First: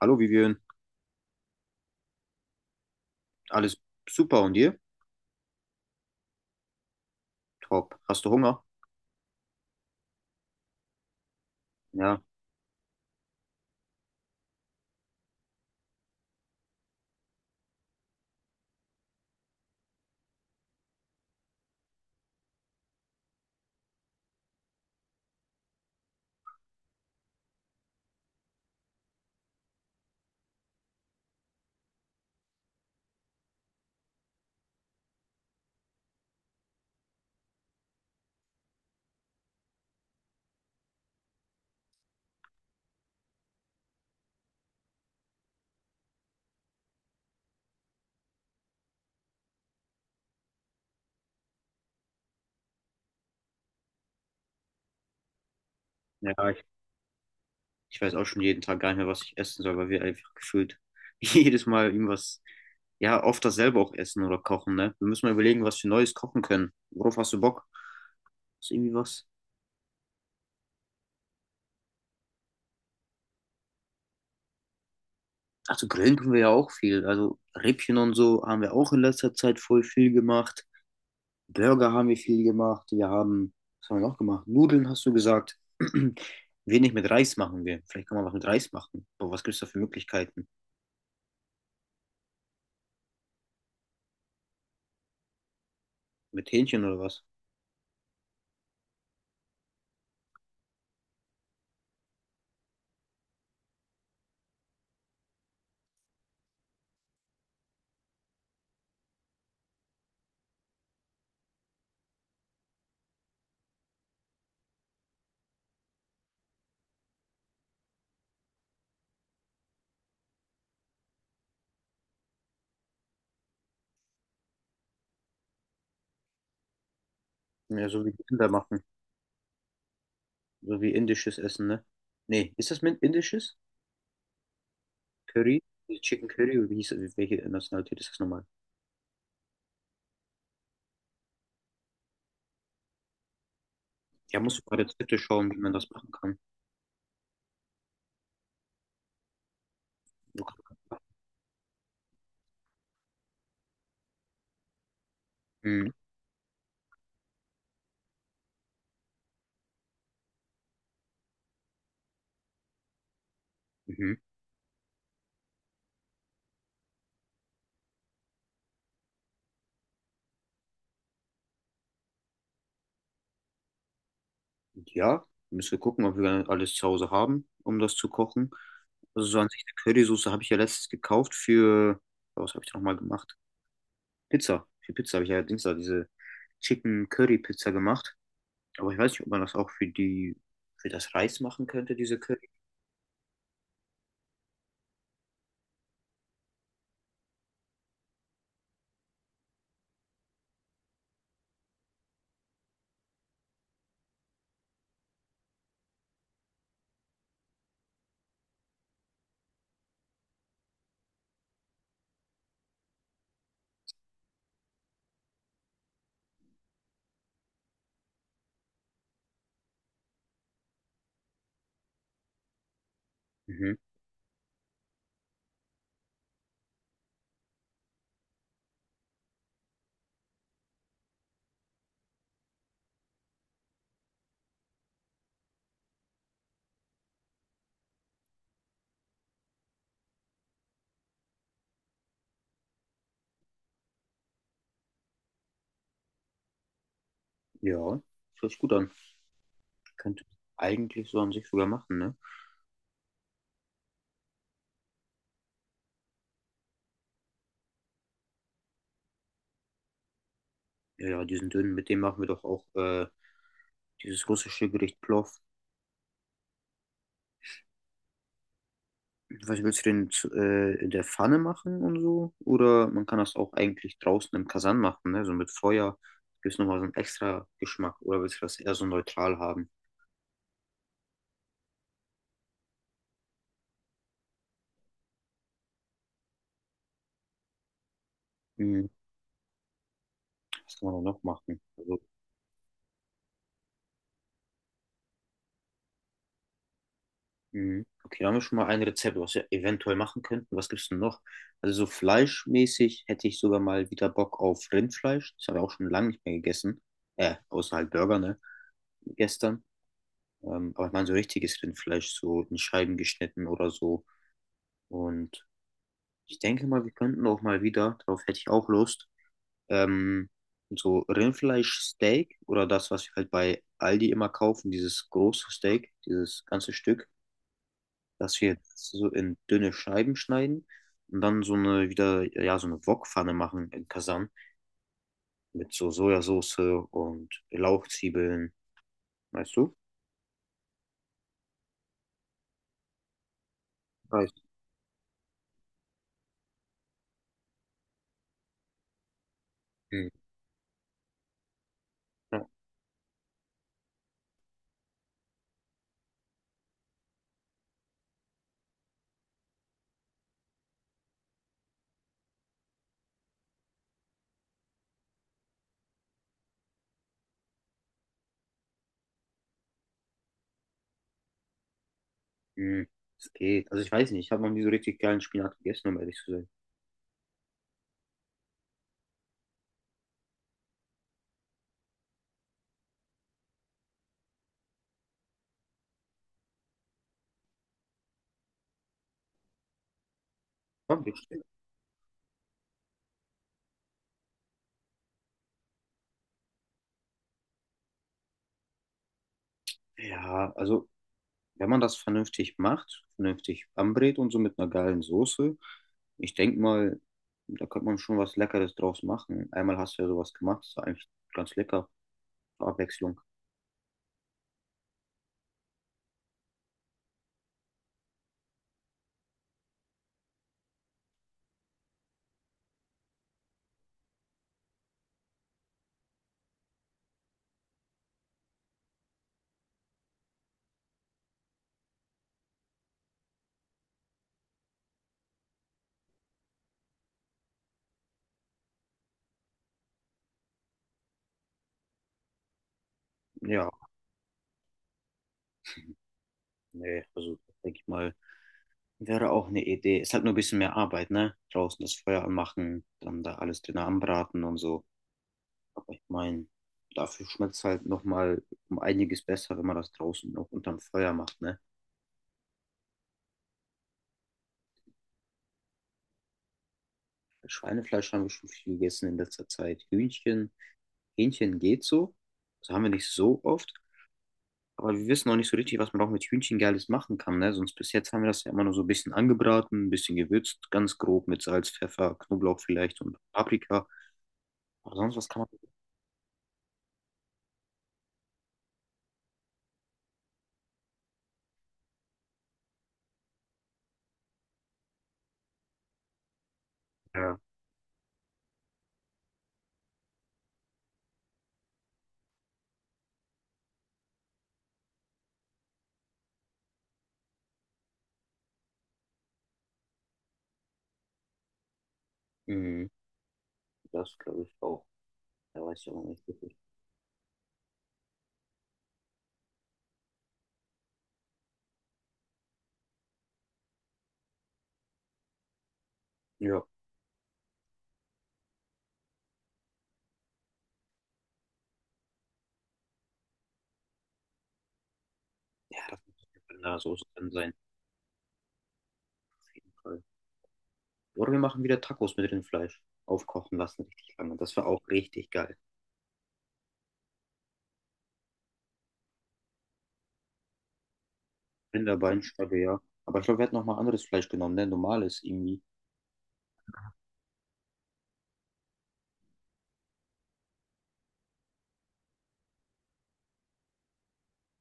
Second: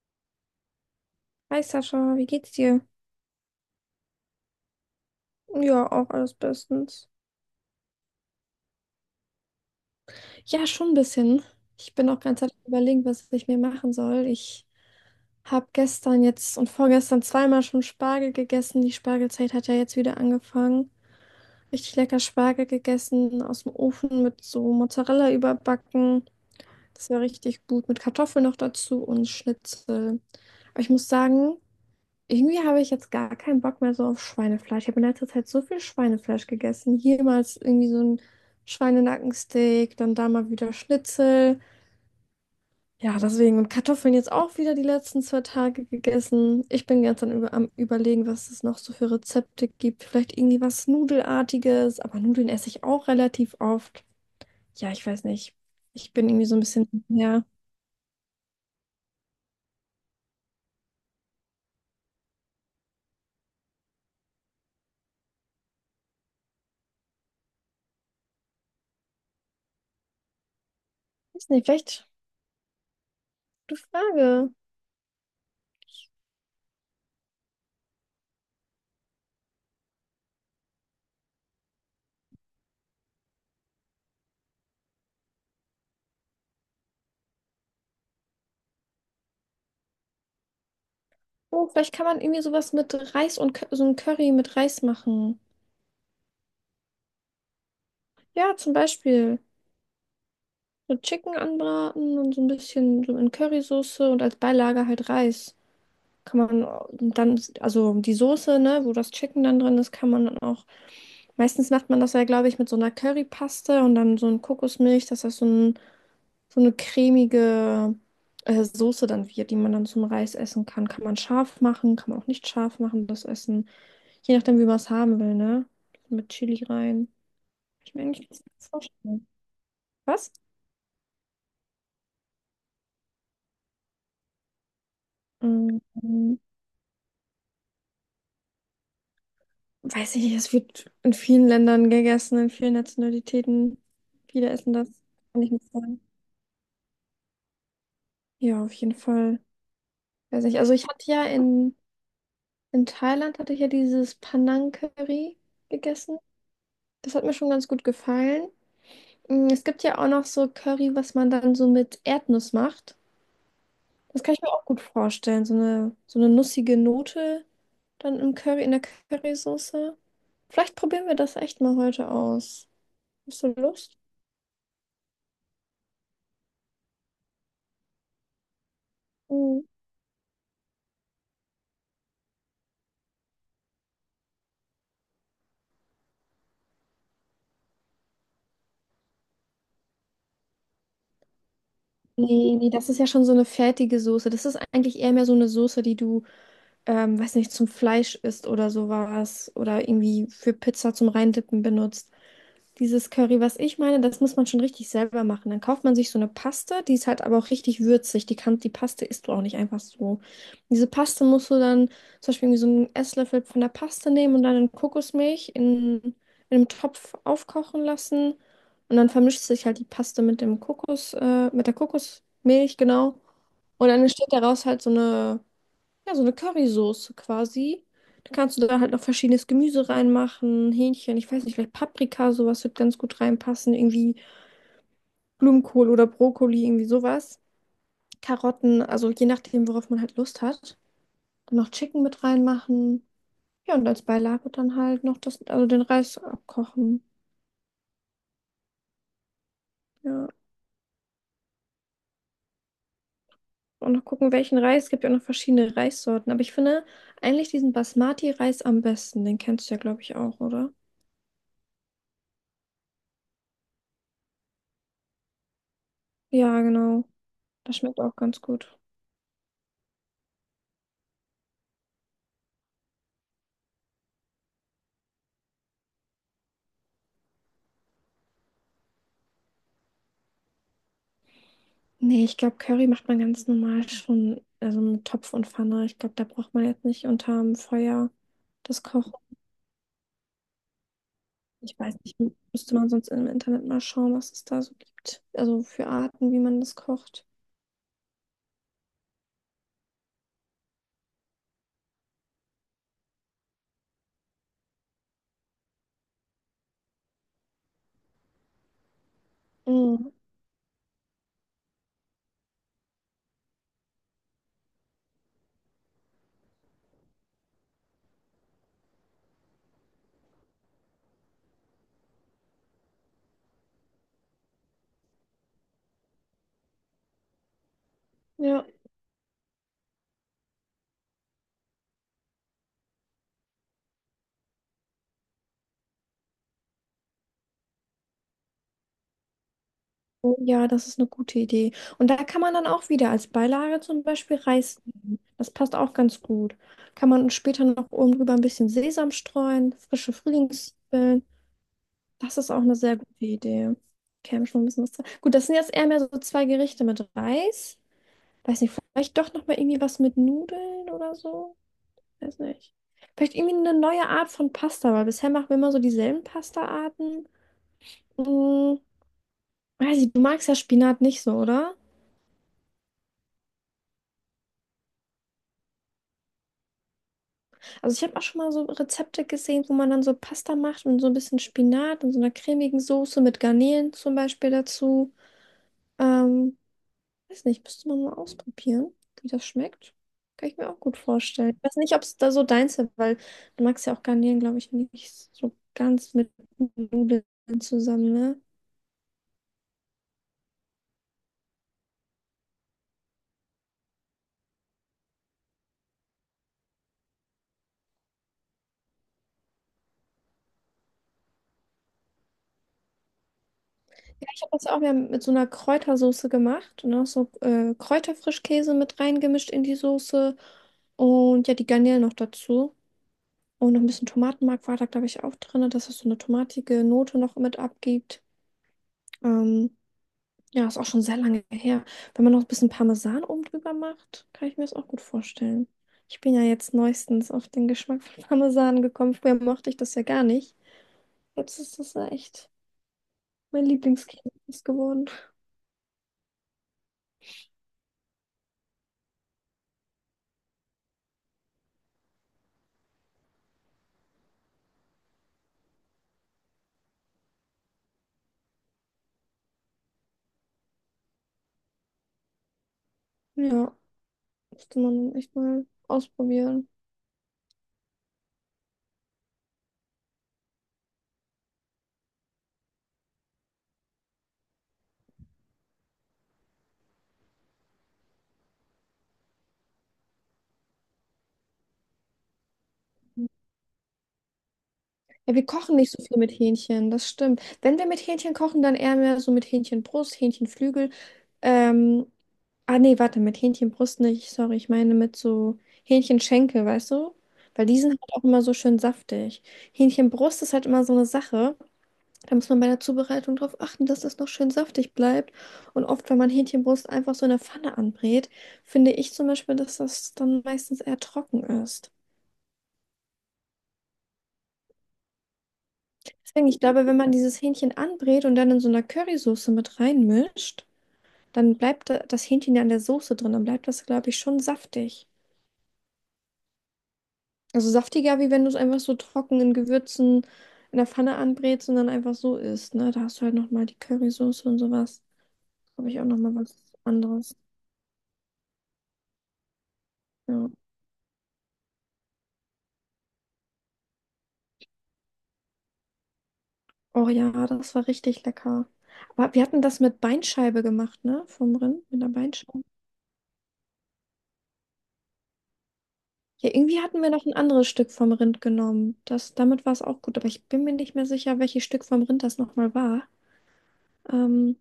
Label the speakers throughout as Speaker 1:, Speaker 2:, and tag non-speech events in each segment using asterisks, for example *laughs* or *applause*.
Speaker 1: Hallo Vivian,
Speaker 2: Hi Sascha, wie geht's dir?
Speaker 1: alles super und dir?
Speaker 2: Ja, auch alles bestens.
Speaker 1: Top. Hast du Hunger?
Speaker 2: Ja, schon ein bisschen. Ich bin auch
Speaker 1: Ja,
Speaker 2: ganz am überlegen, was ich mir machen soll. Ich habe gestern jetzt und vorgestern zweimal schon Spargel gegessen. Die Spargelzeit hat ja jetzt wieder angefangen. Richtig lecker Spargel gegessen, aus dem Ofen mit so Mozzarella überbacken. Das war richtig gut, mit Kartoffeln noch dazu und Schnitzel. Aber ich muss sagen, irgendwie habe ich jetzt gar keinen Bock mehr so auf Schweinefleisch. Ich habe in letzter Zeit so viel Schweinefleisch gegessen. Hier mal ist irgendwie so ein Schweinenackensteak, dann da mal wieder Schnitzel. Ja, deswegen. Und Kartoffeln jetzt auch wieder die letzten zwei Tage gegessen. Ich bin ganz dann Über am Überlegen, was es noch so für Rezepte gibt. Vielleicht irgendwie was Nudelartiges, aber Nudeln esse ich auch relativ oft. Ja, ich weiß nicht. Ich bin
Speaker 1: ja,
Speaker 2: irgendwie so ein
Speaker 1: ich,
Speaker 2: bisschen, ja,
Speaker 1: ich weiß auch schon jeden Tag gar nicht mehr, was ich essen soll, weil wir einfach gefühlt *laughs* jedes Mal irgendwas, ja, oft dasselbe auch essen oder kochen, ne? Wir müssen mal überlegen, was wir Neues kochen können. Worauf hast du Bock? Ist irgendwie was?
Speaker 2: weiß nicht, vielleicht gute Frage.
Speaker 1: Also grillen können wir ja auch viel. Also Rippchen und so haben wir auch in letzter Zeit voll viel gemacht. Burger haben wir viel gemacht. Wir haben, was haben wir noch gemacht? Nudeln hast du gesagt. *clears throat* Wenig mit Reis machen wir. Vielleicht kann man was mit Reis machen. Aber was gibt es da für Möglichkeiten?
Speaker 2: Oh, vielleicht kann man irgendwie sowas mit Reis und so ein Curry mit Reis machen.
Speaker 1: Mit Hähnchen oder was?
Speaker 2: Ja, zum Beispiel so Chicken anbraten und so ein bisschen so in Currysoße und als Beilage halt Reis. Kann man dann, also die Soße, ne, wo das Chicken dann drin ist, kann man dann auch. Meistens macht man das ja, glaube ich, mit so einer Currypaste und dann so ein Kokosmilch, dass das so ein, so eine cremige Soße dann wird, die man dann zum Reis essen kann. Kann man scharf machen, kann man auch nicht scharf machen, das Essen. Je nachdem, wie man es haben will, ne? Mit Chili rein.
Speaker 1: Ja,
Speaker 2: Ich mir
Speaker 1: so wie die
Speaker 2: eigentlich ganz
Speaker 1: Inder
Speaker 2: gut
Speaker 1: machen.
Speaker 2: vorstellen. Was?
Speaker 1: So wie indisches Essen, ne? Nee, ist das mit indisches? Curry?
Speaker 2: Mm,
Speaker 1: Nee, Chicken Curry? Oder wie hieß, welche Nationalität ist das nochmal?
Speaker 2: weiß ich nicht, es wird in vielen Ländern gegessen, in vielen Nationalitäten.
Speaker 1: Ja,
Speaker 2: Viele
Speaker 1: musst du
Speaker 2: essen
Speaker 1: mal
Speaker 2: das,
Speaker 1: Rezepte
Speaker 2: kann
Speaker 1: schauen,
Speaker 2: ich
Speaker 1: wie
Speaker 2: nicht
Speaker 1: man das
Speaker 2: sagen.
Speaker 1: machen kann.
Speaker 2: Ja, auf jeden Fall. Weiß nicht. Also ich hatte ja in Thailand hatte ich ja dieses Panang Curry
Speaker 1: Mhm.
Speaker 2: gegessen. Das hat mir schon ganz gut gefallen. Mm, es gibt ja auch noch so Curry, was man dann so mit Erdnuss macht.
Speaker 1: Mhm.
Speaker 2: Das kann ich mir auch gut vorstellen. So eine nussige Note dann im Curry, in der Currysoße. Vielleicht probieren wir das echt mal heute aus. Hast du Lust?
Speaker 1: Ja, müssen wir gucken, ob wir alles zu Hause haben, um das zu kochen. Also so an sich
Speaker 2: Mhm.
Speaker 1: eine Currysoße habe ich ja letztens gekauft für, was habe ich da nochmal gemacht? Pizza. Für Pizza habe ich ja Dienstag diese Chicken Curry Pizza gemacht. Aber ich weiß nicht, ob man das auch für die, für das Reis machen könnte, diese Curry.
Speaker 2: Nee, nee, das ist ja schon so eine fertige Soße. Das ist eigentlich eher mehr so eine Soße, die du, weiß nicht, zum Fleisch isst oder sowas. Oder irgendwie für Pizza zum Reindippen benutzt. Dieses Curry, was ich meine, das muss man schon richtig selber machen. Dann kauft man sich so eine Paste, die ist halt aber auch richtig würzig. Die kann, die Paste isst du auch nicht einfach so. Diese Paste musst du dann zum Beispiel irgendwie so einen Esslöffel von der Paste nehmen und dann in Kokosmilch in einem Topf aufkochen lassen. Und dann vermischt sich halt die Paste mit dem mit der Kokosmilch, genau.
Speaker 1: Mhm.
Speaker 2: Und dann entsteht daraus halt so eine ja, so eine Currysoße quasi. Da kannst du da halt noch verschiedenes Gemüse reinmachen, Hähnchen, ich weiß nicht, vielleicht Paprika, sowas wird ganz gut reinpassen, irgendwie Blumenkohl oder Brokkoli, irgendwie sowas. Karotten, also je nachdem, worauf man halt Lust hat. Und noch Chicken mit reinmachen. Ja, und als Beilage dann halt noch das, also den Reis abkochen.
Speaker 1: Ja, hört sich gut an. Könnte
Speaker 2: Ja.
Speaker 1: eigentlich so an sich sogar machen, ne?
Speaker 2: Und noch gucken, welchen Reis. Es gibt ja auch noch verschiedene Reissorten. Aber ich finde eigentlich diesen Basmati-Reis am besten. Den kennst du ja, glaube ich, auch, oder?
Speaker 1: Ja, diesen dünnen, mit dem machen wir doch auch dieses russische Gericht Plov.
Speaker 2: Ja, genau. Das schmeckt auch ganz gut.
Speaker 1: Was willst du denn zu, in der Pfanne machen und so? Oder man kann das auch eigentlich draußen im Kasan machen, ne? So mit Feuer. Gibt es nochmal so einen extra Geschmack? Oder willst du das eher so neutral haben?
Speaker 2: Nee, ich glaube, Curry macht man ganz normal schon, also mit Topf und Pfanne. Ich glaube, da braucht man jetzt nicht unterm Feuer das
Speaker 1: Hm,
Speaker 2: Kochen.
Speaker 1: was kann man da noch machen?
Speaker 2: Ich weiß
Speaker 1: Also,
Speaker 2: nicht, müsste man sonst im Internet mal schauen, was es da so gibt. Also für Arten, wie man das kocht.
Speaker 1: hm, okay, da haben wir schon mal ein Rezept, was wir eventuell machen könnten. Was gibt's denn noch? Also so fleischmäßig hätte ich sogar mal wieder Bock auf Rindfleisch. Das habe ich auch schon lange nicht mehr gegessen. Außer halt Burger, ne? Gestern.
Speaker 2: Mhm.
Speaker 1: Aber ich meine so richtiges Rindfleisch, so in Scheiben geschnitten oder so. Und ich denke mal, wir könnten auch mal wieder, darauf hätte ich auch Lust, ähm, so Rindfleischsteak oder das, was wir halt bei Aldi immer kaufen, dieses große Steak, dieses ganze Stück, dass wir
Speaker 2: Ja.
Speaker 1: so in dünne Scheiben schneiden und dann so eine wieder, ja, so eine Wokpfanne machen in Kasan mit so Sojasauce und Lauchzwiebeln, weißt du?
Speaker 2: Oh ja, das ist eine gute Idee. Und da kann man dann auch wieder als Beilage zum Beispiel
Speaker 1: Weiß.
Speaker 2: Reis nehmen. Das passt auch ganz gut. Kann man später noch oben drüber ein bisschen Sesam streuen,
Speaker 1: Hm.
Speaker 2: frische Frühlingszwiebeln. Das
Speaker 1: Ja.
Speaker 2: ist auch eine sehr gute Idee. Käme schon ein bisschen was dran. Gut, das sind jetzt eher mehr so zwei Gerichte mit Reis. Weiß nicht, vielleicht doch nochmal irgendwie was mit Nudeln oder so. Weiß nicht. Vielleicht irgendwie eine neue Art von Pasta, weil bisher machen wir immer so dieselben Pasta-Arten. Hm, weiß ich, du magst ja Spinat nicht so, oder?
Speaker 1: Hm. Es geht. Also ich weiß nicht, ich habe noch nie so richtig geilen Spinat gegessen, um ehrlich zu sein.
Speaker 2: Also ich habe auch schon mal so Rezepte gesehen, wo man dann so Pasta macht und so ein bisschen Spinat und so einer cremigen Soße mit Garnelen zum Beispiel dazu. Ähm, Weiß nicht, müsste man mal ausprobieren, wie das schmeckt. Kann ich mir auch gut
Speaker 1: Komm, bitte.
Speaker 2: vorstellen. Ich weiß nicht, ob es da so deins ist, weil du magst ja auch Garnelen, glaube ich, nicht so ganz mit Nudeln zusammen, ne?
Speaker 1: Ja, also wenn man das vernünftig macht, vernünftig anbrät und so mit einer geilen Soße, ich denke mal, da könnte man schon was Leckeres draus machen. Einmal hast du ja sowas gemacht, ist eigentlich ganz lecker, zur Abwechslung.
Speaker 2: Ja, ich habe das ja auch wieder mit so einer Kräutersoße gemacht und auch so Kräuterfrischkäse mit reingemischt in die Soße und ja, die Garnelen noch dazu. Und noch ein bisschen Tomatenmark war da, glaube ich, auch drin, dass es so eine tomatige Note noch mit abgibt. Ähm, Ja, ist auch schon sehr lange her. Wenn man noch ein bisschen Parmesan oben drüber macht, kann ich mir das auch gut vorstellen. Ich bin ja jetzt neuestens auf den Geschmack von *laughs* Parmesan gekommen. Früher mochte ich das ja gar nicht. Jetzt ist das ja echt mein
Speaker 1: Ja,
Speaker 2: Lieblingskäse geworden.
Speaker 1: nee, also denke ich mal, wäre auch eine Idee. Ist halt nur ein bisschen mehr Arbeit, ne? Draußen das Feuer anmachen, dann da alles drin anbraten und so. Aber ich meine, dafür schmeckt es halt nochmal um einiges besser, wenn man das draußen noch unterm Feuer macht, ne?
Speaker 2: Ja, müsste man echt mal ausprobieren.
Speaker 1: Schweinefleisch haben wir schon viel gegessen in letzter Zeit. Hühnchen. Hähnchen geht so. Das haben wir nicht so oft. Aber wir wissen auch nicht so richtig, was man auch mit Hühnchen Geiles machen kann. Ne? Sonst bis jetzt haben wir das ja immer nur so ein bisschen angebraten, ein bisschen gewürzt, ganz grob mit Salz, Pfeffer, Knoblauch vielleicht und Paprika. Aber sonst, was
Speaker 2: Ja,
Speaker 1: kann
Speaker 2: wir
Speaker 1: man.
Speaker 2: kochen nicht so viel mit Hähnchen, das stimmt. Wenn wir mit Hähnchen kochen, dann eher mehr so mit Hähnchenbrust, Hähnchenflügel. Ähm, ah nee, warte, mit Hähnchenbrust nicht, sorry, ich meine mit so Hähnchenschenkel, weißt du?
Speaker 1: Ja.
Speaker 2: Weil die sind halt auch immer so schön saftig. Hähnchenbrust ist halt immer so eine Sache. Da muss man bei der Zubereitung drauf achten, dass das noch schön saftig bleibt. Und oft, wenn man Hähnchenbrust einfach so in der Pfanne anbrät, finde ich zum Beispiel, dass das dann meistens eher trocken ist.
Speaker 1: Mhm. Das glaube ich auch. Da weiß ich auch nicht
Speaker 2: Deswegen,
Speaker 1: wirklich.
Speaker 2: ich glaube, wenn man dieses Hähnchen anbrät und dann in so einer Currysoße mit reinmischt, dann bleibt das Hähnchen ja in der Soße drin. Dann bleibt das, glaube ich, schon saftig.
Speaker 1: Ja.
Speaker 2: Also saftiger, wie wenn du es einfach so trocken in Gewürzen in der Pfanne anbrätst und dann einfach so isst, ne? Da hast du halt nochmal die Currysoße und sowas.
Speaker 1: Ja,
Speaker 2: Habe
Speaker 1: das
Speaker 2: ich auch
Speaker 1: muss
Speaker 2: nochmal was
Speaker 1: in der Soße drin
Speaker 2: anderes.
Speaker 1: sein, auf jeden Fall.
Speaker 2: Ja.
Speaker 1: Oder wir machen wieder Tacos mit Rindfleisch. Aufkochen lassen richtig lange. Das wäre auch richtig geil.
Speaker 2: Oh ja, das war richtig lecker. Aber wir hatten das mit Beinscheibe gemacht, ne? Vom Rind, mit der
Speaker 1: Rinderbein,
Speaker 2: Beinscheibe.
Speaker 1: ja. Aber ich glaube, wir hatten noch mal anderes Fleisch genommen, ne? Normales irgendwie.
Speaker 2: Ja, irgendwie hatten wir noch ein anderes Stück vom Rind genommen. Das, damit war es auch gut, aber ich bin mir nicht mehr sicher, welches Stück vom Rind das nochmal war. Ähm,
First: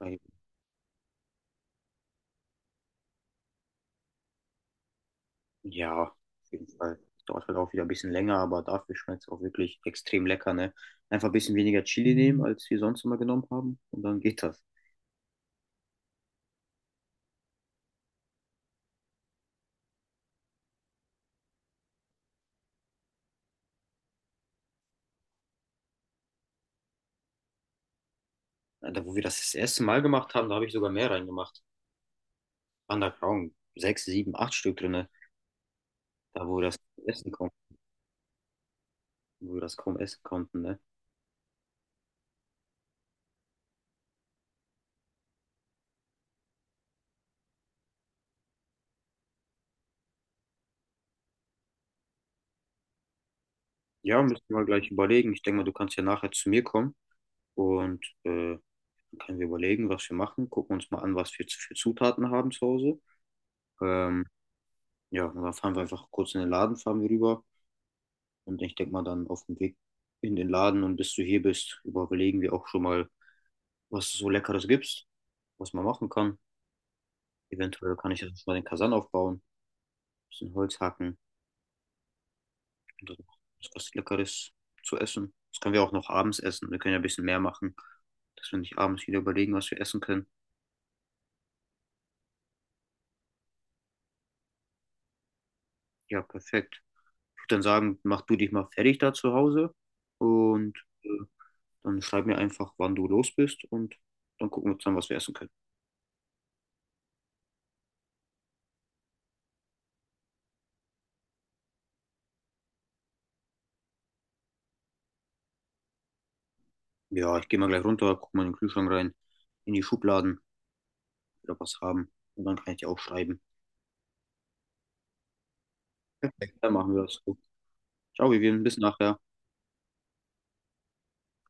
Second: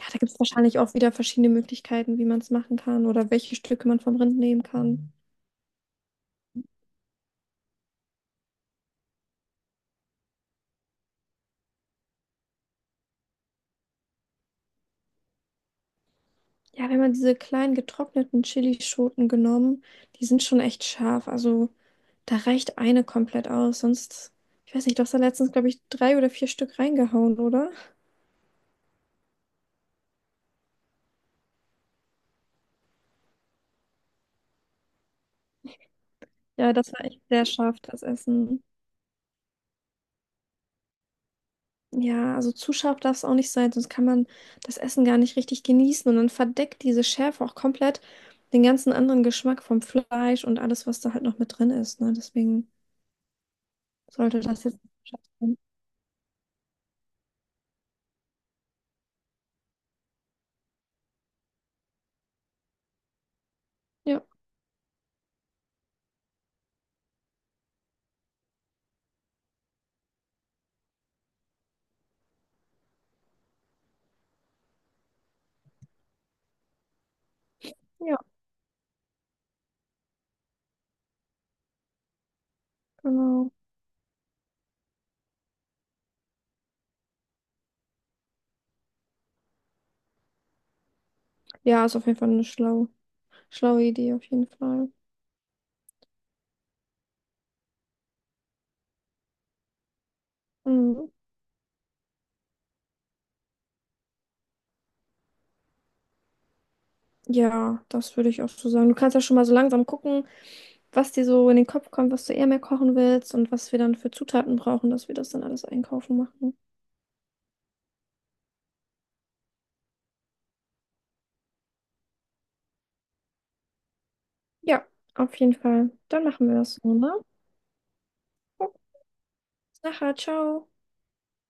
Speaker 2: ja, da gibt es wahrscheinlich auch wieder verschiedene Möglichkeiten, wie man es machen kann oder welche Stücke man vom Rind nehmen kann.
Speaker 1: Ja, auf jeden Fall. Dauert halt auch wieder ein bisschen länger, aber dafür schmeckt es auch wirklich extrem lecker, ne? Einfach ein bisschen weniger Chili nehmen, als wir sonst immer genommen haben. Und dann geht das.
Speaker 2: Ja, wir haben ja diese kleinen getrockneten Chilischoten genommen. Die sind schon echt scharf. Also da reicht eine komplett aus. Sonst, ich weiß nicht, du hast da letztens, glaube ich, drei oder vier Stück reingehauen, oder?
Speaker 1: Da, wo wir das erste Mal gemacht haben, da habe ich sogar mehr reingemacht. Underground. Sechs, sieben, acht Stück drinne. Da, wo wir
Speaker 2: Ja,
Speaker 1: das
Speaker 2: das war echt
Speaker 1: essen
Speaker 2: sehr
Speaker 1: konnten,
Speaker 2: scharf, das Essen.
Speaker 1: wo wir das kaum essen konnten, ne?
Speaker 2: Ja, also zu scharf darf es auch nicht sein, sonst kann man das Essen gar nicht richtig genießen und dann verdeckt diese Schärfe auch komplett den ganzen anderen Geschmack vom Fleisch und alles, was da halt noch mit drin ist, ne? Deswegen
Speaker 1: Ja,
Speaker 2: sollte
Speaker 1: müssen wir mal
Speaker 2: das jetzt
Speaker 1: gleich
Speaker 2: nicht zu scharf
Speaker 1: überlegen. Ich
Speaker 2: sein.
Speaker 1: denke mal, du kannst ja nachher zu mir kommen und dann können wir überlegen, was wir machen. Gucken uns mal an, was wir für Zutaten haben zu Hause.
Speaker 2: Ja,
Speaker 1: Ähm, ja, und dann fahren wir einfach kurz in den Laden, fahren wir rüber. Und ich denke mal dann auf dem Weg in den Laden und bis du hier bist, überlegen wir auch schon mal, was es so Leckeres gibt, was man machen kann. Eventuell kann
Speaker 2: ja,
Speaker 1: ich jetzt schon mal den Kasan aufbauen, ein bisschen Holz hacken und dann
Speaker 2: genau.
Speaker 1: was Leckeres zu essen. Das können wir auch noch abends essen. Wir können ja ein bisschen mehr machen, dass wir nicht abends wieder überlegen, was wir essen können.
Speaker 2: Ja, ist auf jeden Fall eine schlaue Idee, auf jeden Fall.
Speaker 1: Ja, perfekt. Ich würde dann sagen, mach du dich mal fertig da zu Hause und äh,
Speaker 2: Mhm.
Speaker 1: dann schreib mir einfach, wann du los bist und dann gucken wir zusammen, was wir essen können.
Speaker 2: Ja, das würde ich auch so sagen. Du kannst ja schon mal so langsam gucken, was dir so in den Kopf kommt, was du eher mehr kochen willst und was wir dann für Zutaten brauchen, dass wir das dann alles einkaufen machen.
Speaker 1: Ja, ich gehe mal gleich runter, guck mal in den Kühlschrank rein, in die Schubladen, wieder was haben. Und dann kann ich dir auch schreiben.
Speaker 2: Ja, auf jeden Fall. Dann machen wir
Speaker 1: Dann
Speaker 2: das
Speaker 1: machen
Speaker 2: so,
Speaker 1: wir
Speaker 2: ne?
Speaker 1: das so. Ciao, Vivian,
Speaker 2: Oh,
Speaker 1: bis nachher.
Speaker 2: nachher, ciao.